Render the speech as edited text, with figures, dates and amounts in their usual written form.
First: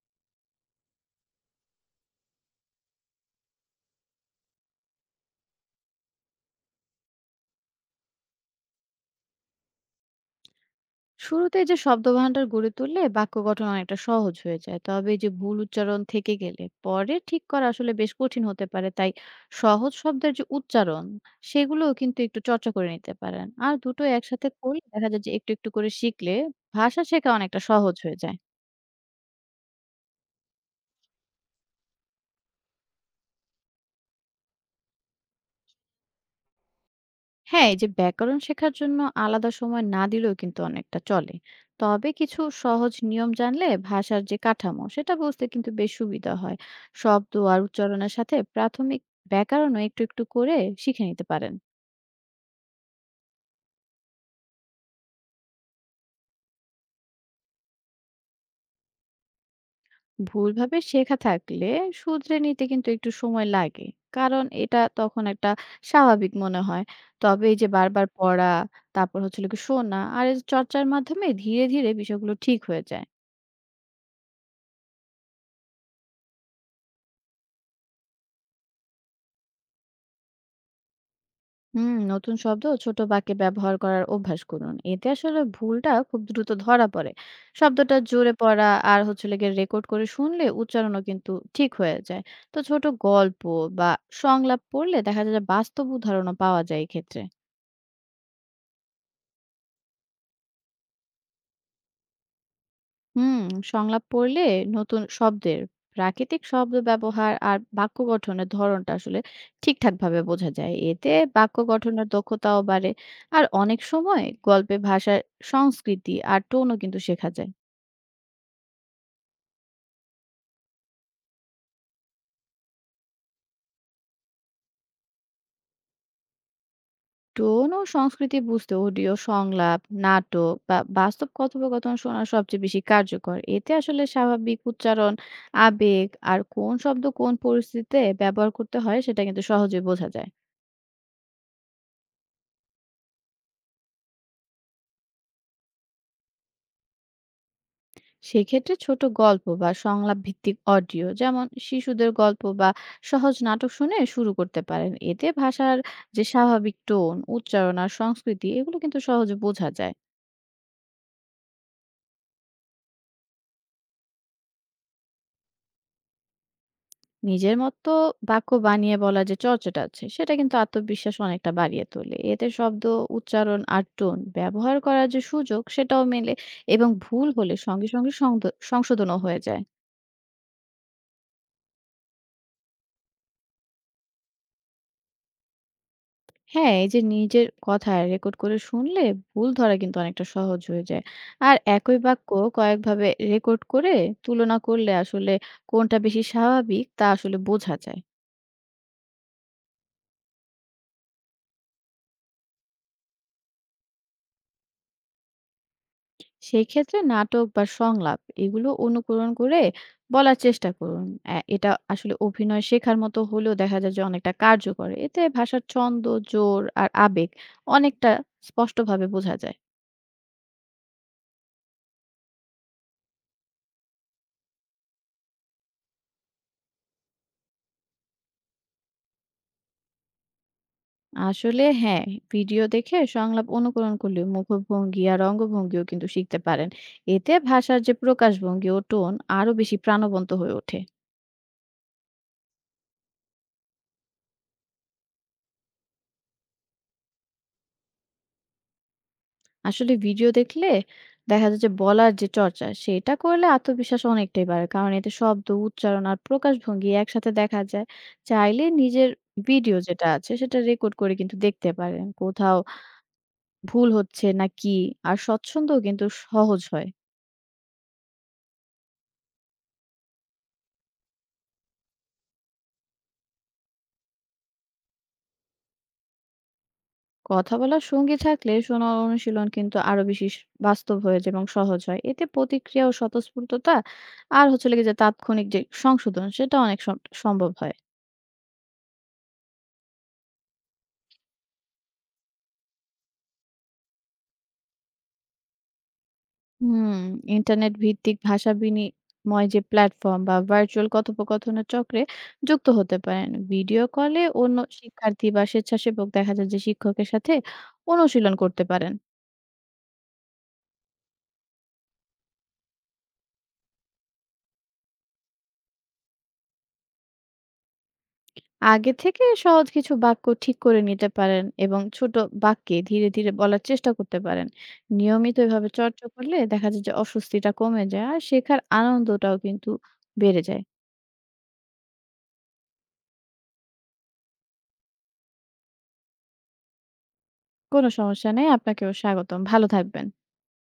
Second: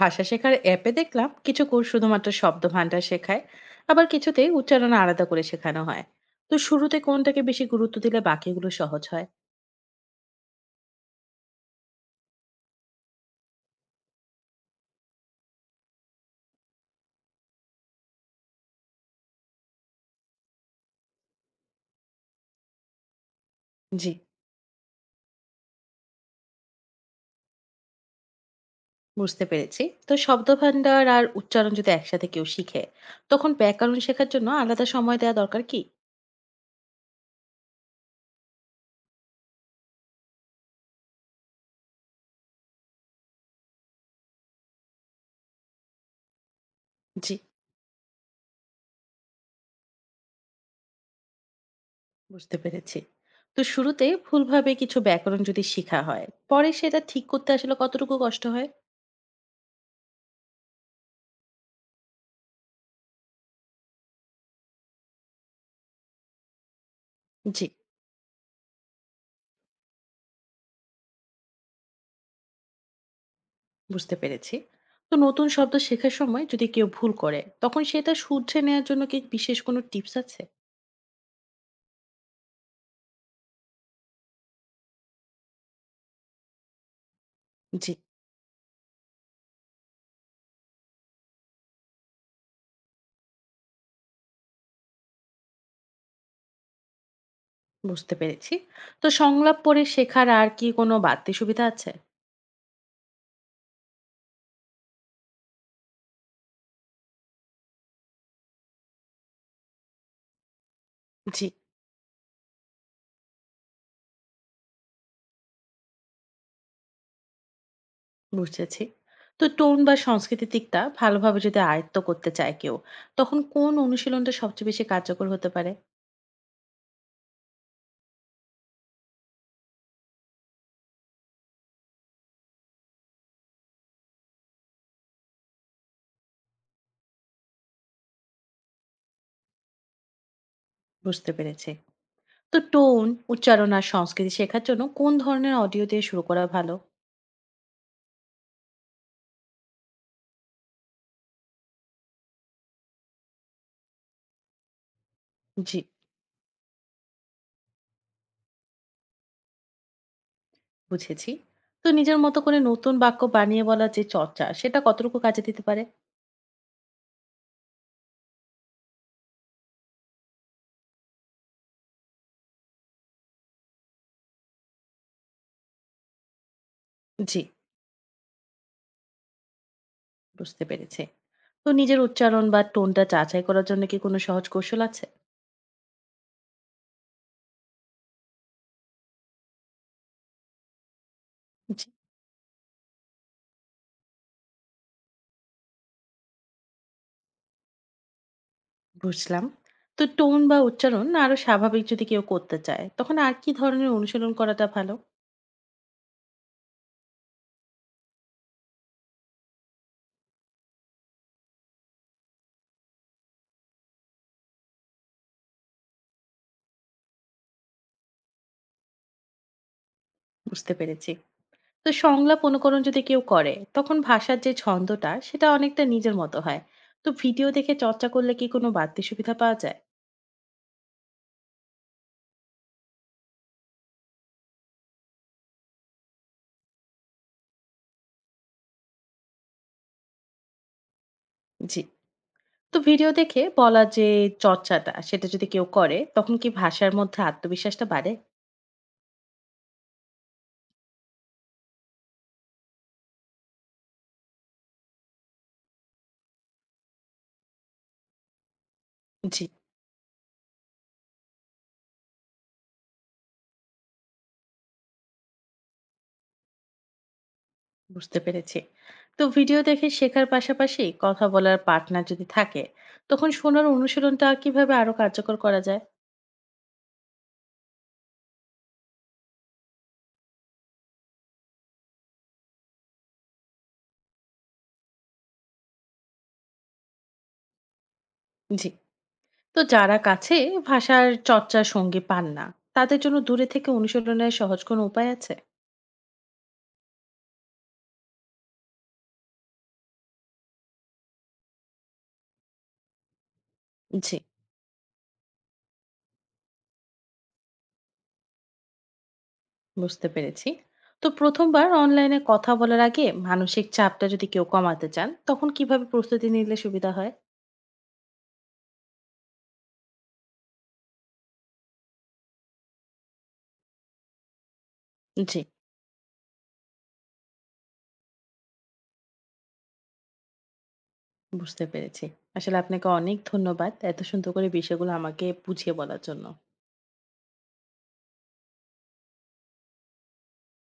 ভাষা শেখার অ্যাপে দেখলাম কিছু কোর্স শুধুমাত্র শব্দ ভান্ডার শেখায়। আবার কিছুতে উচ্চারণ আলাদা করে শেখানো হয়। তো শুরুতে কোনটাকে বেশি গুরুত্ব দিলে বাকিগুলো সহজ হয়? শুরুতে যে শব্দভান্ডার গড়ে তুললে বাক্য গঠন অনেকটা সহজ হয়ে যায়। তবে এই যে ভুল উচ্চারণ থেকে গেলে পরে ঠিক করা আসলে বেশ কঠিন হতে পারে, তাই সহজ শব্দের যে উচ্চারণ, সেগুলোও কিন্তু একটু চর্চা করে নিতে পারেন। আর দুটো জি, একসাথে করলে দেখা যায় যে একটু একটু করে শিখলে ভাষা শেখা অনেকটা সহজ হয়ে যায়। বুঝতে পেরেছি। তো শব্দ ভান্ডার আর উচ্চারণ যদি একসাথে কেউ শিখে, তখন ব্যাকরণ শেখার জন্য আলাদা সময় দেওয়া দরকার কি? হ্যাঁ, এই যে ব্যাকরণ শেখার জন্য আলাদা সময় না দিলেও কিন্তু অনেকটা চলে। তবে কিছু সহজ নিয়ম জানলে ভাষার যে কাঠামো সেটা বুঝতে কিন্তু বেশ সুবিধা হয়। শব্দ জি, আর উচ্চারণের সাথে প্রাথমিক ব্যাকরণও একটু একটু করে শিখে নিতে পারেন। বুঝতে পেরেছি। তো শুরুতে ভুলভাবে কিছু ব্যাকরণ যদি শেখা হয়, পরে সেটা ঠিক করতে আসলে কতটুকু কষ্ট হয়? ভুলভাবে শেখা থাকলে শুধরে নিতে কিন্তু একটু সময় লাগে। কারণ এটা তখন একটা স্বাভাবিক মনে হয়। তবে এই জি, যে বারবার পড়া, তারপর হলো গিয়ে শোনা আর এই যে চর্চার মাধ্যমে ধীরে ধীরে বিষয়গুলো ঠিক হয়ে যায়। বুঝতে পেরেছি। তো নতুন শব্দ শেখার সময় যদি কেউ ভুল করে, তখন সেটা শুধরে নেওয়ার জন্য কি বিশেষ কোনো টিপস আছে? হুম, নতুন শব্দ ও ছোট বাক্যে ব্যবহার করার অভ্যাস করুন। এতে আসলে ভুলটা খুব দ্রুত ধরা পড়ে। জি, শব্দটা জোরে পড়া আর হচ্ছে লেগে রেকর্ড করে শুনলে উচ্চারণও কিন্তু ঠিক হয়ে যায়। তো ছোট গল্প বা সংলাপ পড়লে দেখা যায় যে বাস্তব উদাহরণও পাওয়া যায় এক্ষেত্রে। বুঝতে পেরেছি। তো সংলাপ পড়ে শেখার আর কি কোনো বাড়তি সুবিধা আছে? হুম, সংলাপ পড়লে নতুন শব্দের প্রাকৃতিক শব্দ ব্যবহার আর বাক্য গঠনের ধরনটা আসলে ঠিকঠাকভাবে বোঝা যায়। এতে জি, বাক্য গঠনের দক্ষতাও বাড়ে। আর অনেক সময় গল্পে ভাষার সংস্কৃতি আর টোনও কিন্তু শেখা যায়। বুঝেছি। তো টোন বা সংস্কৃতি দিকটা ভালোভাবে যদি আয়ত্ত করতে চায় কেউ, তখন কোন অনুশীলনটা সবচেয়ে বেশি কার্যকর হতে পারে? টোন ও সংস্কৃতি বুঝতে অডিও সংলাপ, নাটক বা বাস্তব কথোপকথন শোনা সবচেয়ে বেশি কার্যকর। এতে আসলে স্বাভাবিক উচ্চারণ, আবেগ আর কোন শব্দ কোন পরিস্থিতিতে ব্যবহার করতে হয় সেটা কিন্তু সহজে বোঝা যায়। বুঝতে পেরেছি। তো টোন, উচ্চারণ আর সংস্কৃতি শেখার জন্য কোন ধরনের অডিও দিয়ে শুরু করা ভালো? সেক্ষেত্রে ছোট গল্প বা সংলাপ ভিত্তিক অডিও, যেমন শিশুদের গল্প বা সহজ নাটক শুনে শুরু করতে পারেন। এতে ভাষার জি, যে স্বাভাবিক টোন, উচ্চারণ আর সংস্কৃতি, এগুলো কিন্তু সহজে বোঝা যায়। বুঝেছি। তো নিজের মতো করে নতুন বাক্য বানিয়ে বলার যে চর্চা, সেটা কতটুকু কাজে দিতে পারে? নিজের মতো বাক্য বানিয়ে বলা যে চর্চাটা আছে সেটা কিন্তু আত্মবিশ্বাস অনেকটা বাড়িয়ে তোলে। এতে শব্দ, উচ্চারণ আর টোন ব্যবহার করার যে সুযোগ সেটাও মেলে। এবং ভুল জি, হলে সঙ্গে সঙ্গে সংশোধনও হয়ে যায়। বুঝতে পেরেছি। তো নিজের উচ্চারণ বা টোনটা যাচাই করার জন্য কি কোনো সহজ কৌশল আছে? হ্যাঁ, এই যে নিজের কথা রেকর্ড করে শুনলে ভুল ধরা কিন্তু অনেকটা সহজ হয়ে যায়। আর জি, একই বাক্য কয়েকভাবে রেকর্ড করে তুলনা করলে আসলে কোনটা বেশি স্বাভাবিক তা আসলে বোঝা যায়। বুঝলাম। তো টোন বা উচ্চারণ আরো স্বাভাবিক যদি কেউ করতে চায়, তখন আর কি ধরনের অনুশীলন করাটা ভালো? সেই ক্ষেত্রে নাটক বা সংলাপ, এগুলো অনুকরণ করে বলার চেষ্টা করুন। এটা আসলে অভিনয় শেখার মতো হলেও দেখা যায় যে অনেকটা কার্যকর। এতে ভাষার ছন্দ, জোর আর আবেগ অনেকটা স্পষ্টভাবে বোঝা যায়। বুঝতে পেরেছি। তো সংলাপ অনুকরণ যদি কেউ করে, তখন ভাষার যে ছন্দটা, সেটা অনেকটা নিজের মতো হয়। তো ভিডিও দেখে চর্চা করলে কি কোনো বাড়তি সুবিধা পাওয়া যায়? আসলে হ্যাঁ, ভিডিও দেখে সংলাপ অনুকরণ করলেও মুখভঙ্গি আর অঙ্গভঙ্গিও কিন্তু শিখতে পারেন। এতে ভাষার যে প্রকাশভঙ্গি ও টোন আরো বেশি প্রাণবন্ত হয়ে ওঠে। জি। তো ভিডিও দেখে বলা যে চর্চাটা সেটা যদি কেউ করে, তখন কি ভাষার মধ্যে আত্মবিশ্বাসটা বাড়ে? আসলে ভিডিও দেখলে দেখা যায় যে বলার যে চর্চা সেটা করলে আত্মবিশ্বাস অনেকটাই বাড়ে। কারণ এতে শব্দ, উচ্চারণ আর প্রকাশভঙ্গি একসাথে দেখা যায়। চাইলে নিজের জি, ভিডিও যেটা আছে সেটা রেকর্ড করে কিন্তু দেখতে পারেন। কোথাও ভুল হচ্ছে না কি আর স্বচ্ছন্দও কিন্তু সহজ হয়। বুঝতে পেরেছি। তো ভিডিও দেখে শেখার পাশাপাশি কথা বলার পার্টনার যদি থাকে, তখন শোনার অনুশীলনটা কিভাবে আরো কার্যকর করা যায়? কথা বলার সঙ্গী থাকলে শোনার অনুশীলন কিন্তু আরো বেশি বাস্তব হয়ে যায় এবং সহজ হয়। এতে প্রতিক্রিয়া ও স্বতঃস্ফূর্ততা আর হচ্ছে লেগে যে তাৎক্ষণিক যে সংশোধন সেটা অনেক সম্ভব হয়। জি। তো যারা কাছে ভাষার চর্চার সঙ্গী পান না, তাদের জন্য দূরে থেকে অনুশীলনের সহজ কোনো উপায় আছে? হুম, ইন্টারনেট ভিত্তিক ভাষা বিনিময় যে প্ল্যাটফর্ম বা ভার্চুয়াল কথোপকথনের চক্রে যুক্ত হতে পারেন। ভিডিও জি, কলে অন্য শিক্ষার্থী বা স্বেচ্ছাসেবক, দেখা যায় যে শিক্ষকের সাথে অনুশীলন করতে পারেন। বুঝতে পেরেছি। তো প্রথমবার অনলাইনে কথা বলার আগে মানসিক চাপটা যদি কেউ কমাতে চান, তখন কিভাবে প্রস্তুতি নিলে সুবিধা হয়? আগে থেকে সহজ কিছু বাক্য ঠিক করে নিতে পারেন এবং ছোট বাক্যে ধীরে ধীরে বলার চেষ্টা করতে পারেন। নিয়মিত জি। এভাবে চর্চা করলে দেখা যায় যে অস্বস্তিটা কমে যায় আর শেখার আনন্দটাও কিন্তু বেড়ে যায়। বুঝতে পেরেছি। আসলে আপনাকে অনেক ধন্যবাদ। এত সুন্দর করে বিষয়গুলো আমাকে বুঝিয়ে বলার জন্য। কোনো সমস্যা নেই, আপনাকেও স্বাগতম। ভালো থাকবেন।